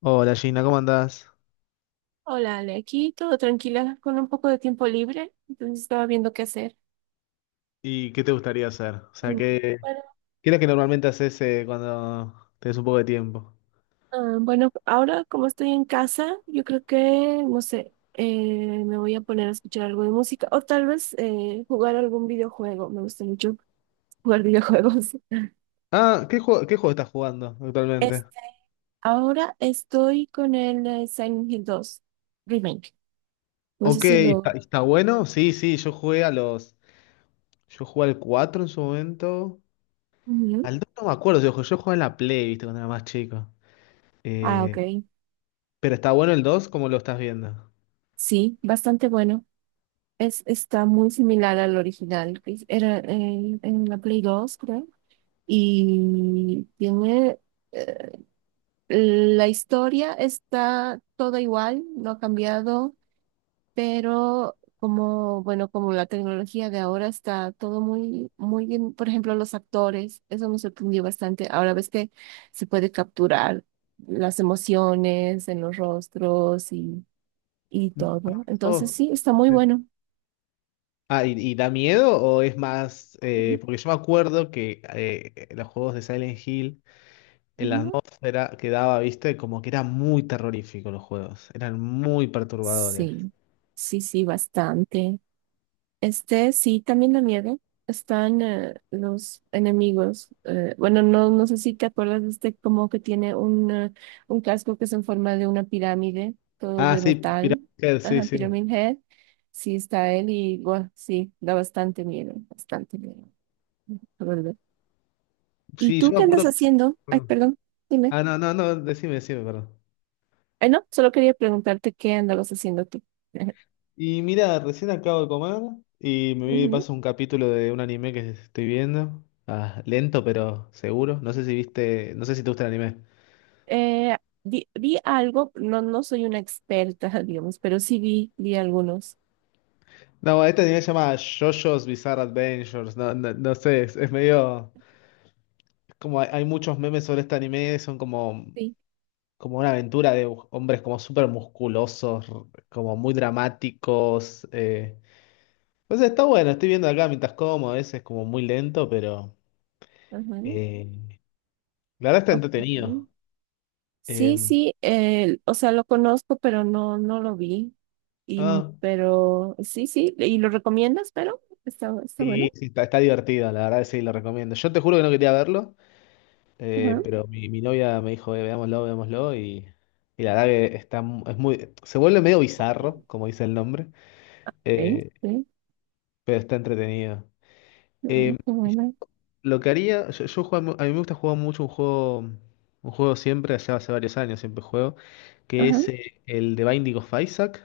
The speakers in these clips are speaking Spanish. Hola Gina, ¿cómo andás? Hola, Ale, aquí todo tranquila, con un poco de tiempo libre, entonces estaba viendo qué hacer. ¿Y qué te gustaría hacer? O sea, Mm. Bueno, ¿Qué es lo que normalmente haces cuando tenés un poco de tiempo? Bueno, ahora como estoy en casa, yo creo que no sé, me voy a poner a escuchar algo de música o tal vez jugar algún videojuego. Me gusta mucho jugar videojuegos. Ah, qué juego estás jugando actualmente? Este, ahora estoy con el Silent Hill 2 Remake. No sé Ok, si ¿está, lo... está bueno? Sí, sí, Yo jugué al 4 en su momento. Ujú. Al 2 no me acuerdo, yo jugué en la Play, viste, cuando era más chico. Ah, Eh, ok. pero ¿está bueno el dos? ¿Cómo lo estás viendo? Sí, bastante bueno. Está muy similar al original, que era en la Play 2, creo. Y tiene... eh, la historia está toda igual, no ha cambiado, pero como, bueno, como la tecnología de ahora, está todo muy, muy bien. Por ejemplo, los actores, eso me sorprendió bastante. Ahora ves que se puede capturar las emociones en los rostros y todo. Entonces, Oh, sí, está muy sí. bueno. Ah, ¿y da miedo o es más? Porque yo me acuerdo que los juegos de Silent Hill, en la Ujú. atmósfera que daba, viste, como que eran muy terroríficos los juegos, eran muy perturbadores. Sí, sí, bastante. Este, sí, también la nieve. Están los enemigos. Bueno, no, no sé si te acuerdas de este, como que tiene un casco que es en forma de una pirámide, todo Ah, de sí, metal. Pyramid Head, sí, Ajá, sí. Pyramid Head. Sí, está él y bueno, sí, da bastante miedo, bastante miedo, la verdad. ¿Y Sí, yo tú me qué andas acuerdo. haciendo? Ay, Perdón. perdón, dime. Ah, no, no, no, decime, decime, perdón. Ay, no, solo quería preguntarte qué andabas haciendo tú. Y mira, recién acabo de comer y me vi de Ujú. paso un capítulo de un anime que estoy viendo. Ah, lento, pero seguro. No sé si viste, no sé si te gusta el anime. Eh, vi algo, no, no soy una experta, digamos, pero sí vi, vi algunos. No, este anime se llama JoJo's Bizarre Adventures. No, no, no sé, es medio. Es como hay muchos memes sobre este anime, son como Sí, como una aventura de hombres como súper musculosos, como muy dramáticos. Entonces está bueno, estoy viendo acá mientras como, a veces como muy lento, pero ajá. eh, la verdad está entretenido. Ok. Eh, Sí, sí, o sea, lo conozco, pero no, no lo vi. Ah, Pero sí, sí, ¿y lo recomiendas? Pero está, está sí, bueno. sí, está divertido, la verdad que sí, lo recomiendo. Yo te juro que no quería verlo, Ajá. pero mi novia me dijo, Veámoslo, veámoslo", y la verdad que está, es muy, se vuelve medio bizarro, Ok, como dice el nombre, eh, sí, pero está entretenido. no, Eh, qué buena. Lo que haría, a mí me gusta jugar mucho un juego siempre, allá hace varios años siempre juego, que Ajá. es el de Binding of Isaac.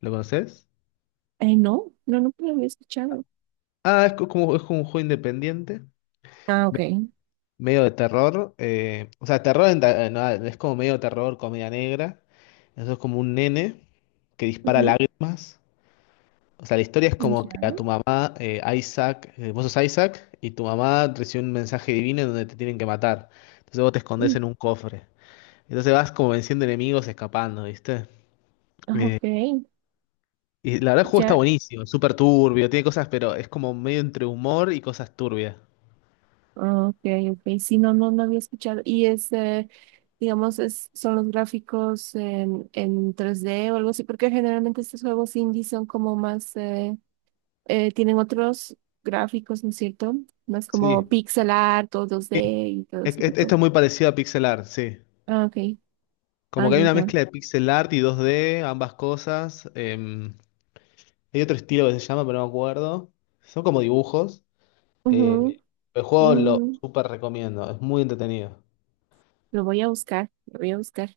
¿Lo conoces? No, no, nunca lo había escuchado. Ah, es como un juego independiente, Ah, ok. me- medio de terror. O sea, terror, no, es como medio terror, comedia negra. Eso es como un nene que dispara Ujú. lágrimas. O sea, la historia es como que a Ya. tu mamá, Isaac, vos sos Isaac, y tu mamá recibe un mensaje divino en donde te tienen que matar. Entonces vos te escondes Mm, en un cofre. Entonces vas como venciendo enemigos, escapando, ¿viste? ah, Eh, ok, y la verdad el juego está ya. buenísimo, súper turbio, tiene cosas, pero es como medio entre humor y cosas turbias. Ah, ok, ok. Sí, no, no, no había escuchado. Y es, digamos, ¿es, son los gráficos en 3D o algo así? Porque generalmente estos juegos indie son como más, tienen otros gráficos, ¿no es cierto? Más Sí, como pixel art o 2D y todo ese tipo. esto es muy parecido a pixel art, sí. Ah, ok. Como Ah, que hay ya, una ya. mezcla de pixel art y 2D, ambas cosas. Hay otro estilo que se llama, pero no me acuerdo. Son como dibujos. eh, Ujú. el juego lo Mm, súper recomiendo, es muy entretenido. lo voy a buscar, lo voy a buscar.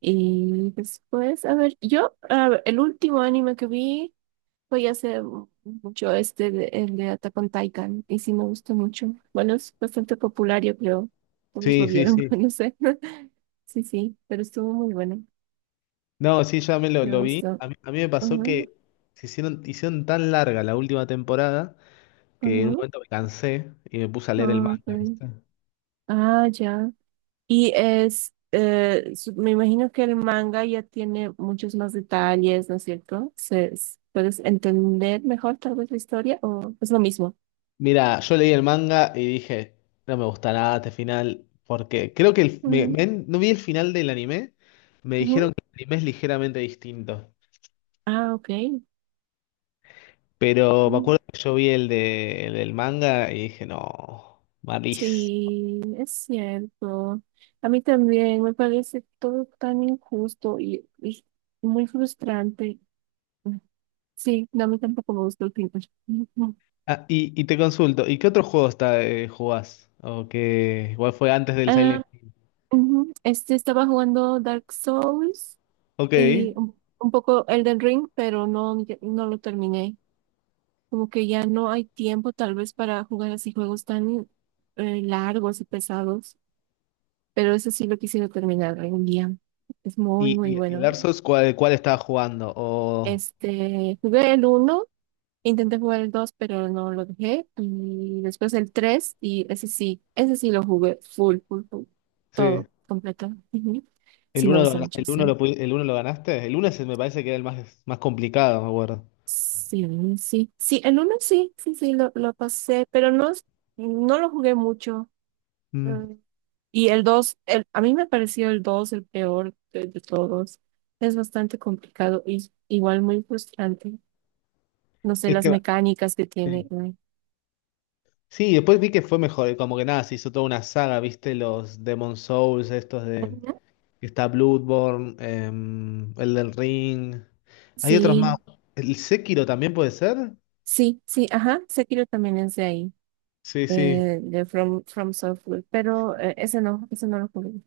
Y después, a ver, yo, a ver, el último anime que vi. Voy a hacer mucho el de Attack on Titan, y sí me gustó mucho. Bueno, es bastante popular, yo creo. Todos lo Sí, sí, vieron, sí. no sé. Sí, sí, pero estuvo muy bueno. No, sí, ya me lo, Me lo vi. gustó. A mí me pasó Ujú, que se hicieron tan larga la última temporada que en un ujú, momento me cansé y me puse a leer el ah, ok. manga, ¿viste? Ah, ya. Y es, me imagino que el manga ya tiene muchos más detalles, ¿no es cierto? ¿Puedes entender mejor tal vez la historia o es lo mismo? Mira, yo leí el manga y dije, no me gusta nada este final, porque creo que Mm, no vi el final del anime, me dijeron ujú. que el anime es ligeramente distinto, Ah, ok. pero me acuerdo que yo vi el del manga y dije, no, malísimo. Sí, es cierto. A mí también me parece todo tan injusto y muy frustrante. Sí, no, a mí tampoco me gusta el pintor. Ah, y te consulto, ¿y qué otro juego jugás? O que igual fue antes del Ah, Silent Hill. ujú. Este, estaba jugando Dark Souls Ok, y ¿y, un poco Elden Ring, pero no, ya- no lo terminé. Como que ya no hay tiempo tal vez para jugar así juegos tan largos y pesados, pero eso sí lo quisiera terminar algún día. Es muy, muy y, y el bueno. Dark Souls cuál estaba jugando? Este, jugué el uno, intenté jugar el 2 pero no lo dejé. Y después el 3 y ese sí lo jugué full, full, full. Sí. Todo, completo. Ujú. El Sí, me uno gusta lo, mucho el uno ese. lo, pudi- el uno lo ganaste. El uno se me parece que era el más, más complicado, me acuerdo. Sí, sí. Sí, el uno sí, sí, sí, lo pasé, pero no, es- no lo jugué mucho. Mm. Eh, Y el dos, el, a mí me pareció el 2 el peor de todos. Es bastante complicado y igual muy frustrante. No sé, Es las que, mecánicas que sí. tiene. Sí, después vi que fue mejor. Y como que nada, se hizo toda una saga, ¿viste? Los Demon Souls, estos de Ujú. que está Bloodborne, el del Ring. Hay otros más. Sí, ¿El Sekiro también puede ser? sí, sí, ajá, Sekiro también es de ahí, Sí, sí. De From Software, pero ese no lo jugué.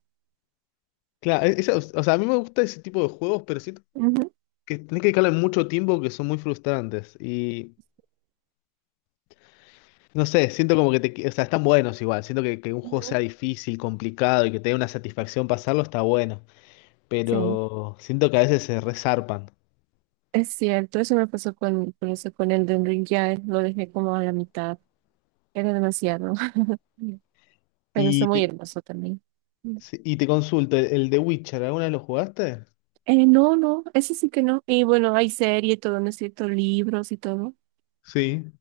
Claro, o sea, a mí me gusta ese tipo de juegos, pero siento Ujú, que tenés que dedicarle mucho tiempo que son muy frustrantes. Y no sé, siento como que o sea, están buenos igual. Siento que un juego sea ujú. difícil, complicado y que te dé una satisfacción pasarlo está bueno. Sí, Pero siento que a veces se resarpan. es cierto, eso me pasó con eso, con Elden Ring, ya lo dejé como a la mitad, era demasiado, pero está Y muy te, hermoso también. Mm. sí, y te consulto, el de Witcher, ¿alguna vez lo jugaste? No, no, ese sí que no, y bueno, hay serie y todo, ¿no es cierto? Libros y todo, Sí,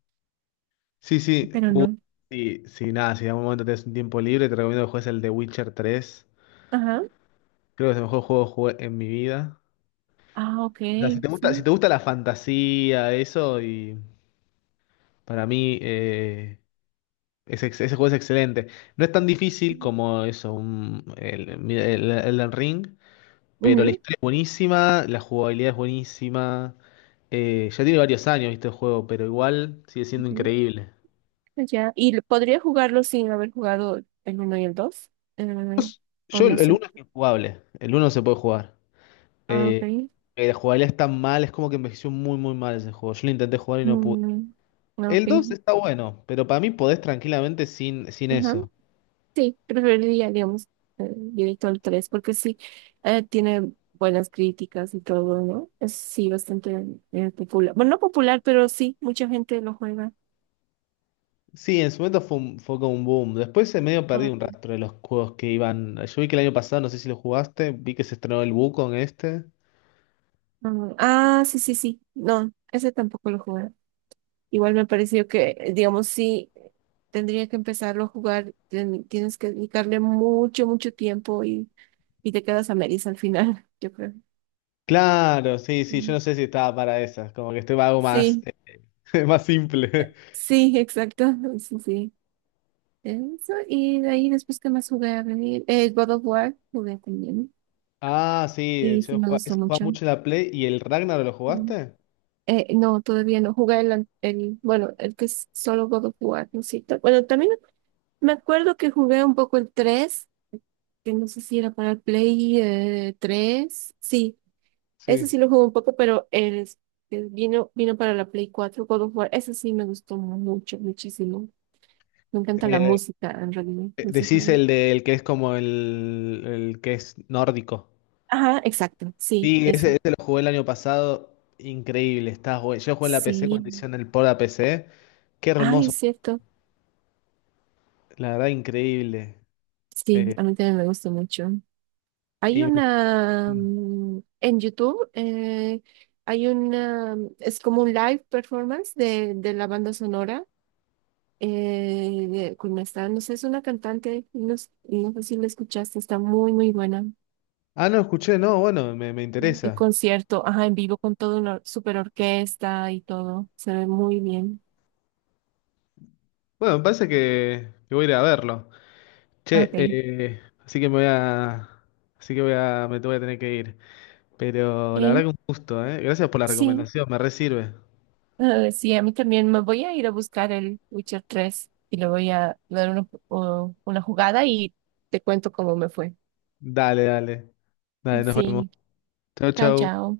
sí, sí. pero Uh, no, sí, sí, nada, si en algún momento tenés un tiempo libre, te recomiendo que juegues el de Witcher tres. ajá, Creo que es el mejor juego que jugué en mi vida. ah, ok, O sea, si te gusta, si sí. te gusta la fantasía, eso, y para mí. Ese juego es excelente. No es tan difícil como eso, Elden Ring, pero la Ujú. historia es buenísima, la jugabilidad es buenísima. Ya tiene varios años, este juego, pero igual sigue siendo increíble. Ya, ¿y lo- podría jugarlo sin haber jugado el uno y el dos? Eh, o Yo, el, no el sé. uno es injugable, el uno se puede jugar. Ah, ok. Eh, la jugabilidad es tan mal, es como que envejeció muy, muy mal ese juego. Yo lo intenté jugar y no pude. Mm, ah, ok. El 2 está bueno, pero para mí podés tranquilamente sin Ajá. eso. Sí, preferiría, digamos, directo al 3 porque sí, tiene buenas críticas y todo, ¿no? Es sí bastante popular. Bueno, no popular, pero sí, mucha gente lo juega. Sí, en su momento fue como un boom. Después se medio Ah, perdí un ok. rastro de los juegos que iban. Yo vi que el año pasado, no sé si lo jugaste, vi que se estrenó el Wukong este. Ah, ah, sí, sí, sí. No, ese tampoco lo jugué. Igual me pareció que, digamos, sí, tendría que empezarlo a jugar, tienes que dedicarle mucho, mucho tiempo y te quedas a medias al final, yo creo. Claro, sí, sí, yo no Mm. sé si estaba para esas, como que algo más, Sí, más simple. sí, exacto, sí, sí. Eso, y de ahí después, ¿qué más jugué a venir? God of War jugué también, Ah, sí, y sí yo me jugaba, gustó eso jugaba mucho. mucho en la Play. ¿Y el Ragnarok lo Mm. jugaste? No, todavía no, jugué bueno, el que es solo God of War, ¿no es cierto? Bueno, también me acuerdo que jugué un poco el tres, que no sé si era para el Play 3. Sí, ese Sí. sí lo jugué un poco, pero el que vino para la Play 4, God of War. Ese sí me gustó mucho, muchísimo. Me encanta la Eh, música, en realidad, en ese decís juego. el del que es como el que es nórdico. Ajá, exacto, sí, Sí, ese, eso. ese lo jugué el año pasado. Increíble, está, bueno. Yo jugué en la PC cuando Sí. hicieron el port a PC. Qué Ay, hermoso. es cierto. La verdad, increíble. Sí, Eh, a mí también me gusta mucho. Hay y- una en YouTube, hay una, es como un live performance de la banda sonora con esta, no sé, es una cantante, no, no sé si la escuchaste, está muy, muy buena. Ah, no, escuché, no, bueno, me Mm, el interesa. concierto, ajá, en vivo con toda una super orquesta y todo, se ve muy bien. Bueno, me parece que voy a ir a verlo. Che, Ok, así que me voy a. Así que me voy a tener que ir. Pero la verdad eh, que un gusto, ¿eh? Gracias por la sí, recomendación, me re sirve. ah, sí, a mí también me voy a ir a buscar el Witcher 3 y le voy a dar una jugada y te cuento cómo me fue. Dale, dale. Dale, nos vemos. Sí, Chau, chao, chau. chao.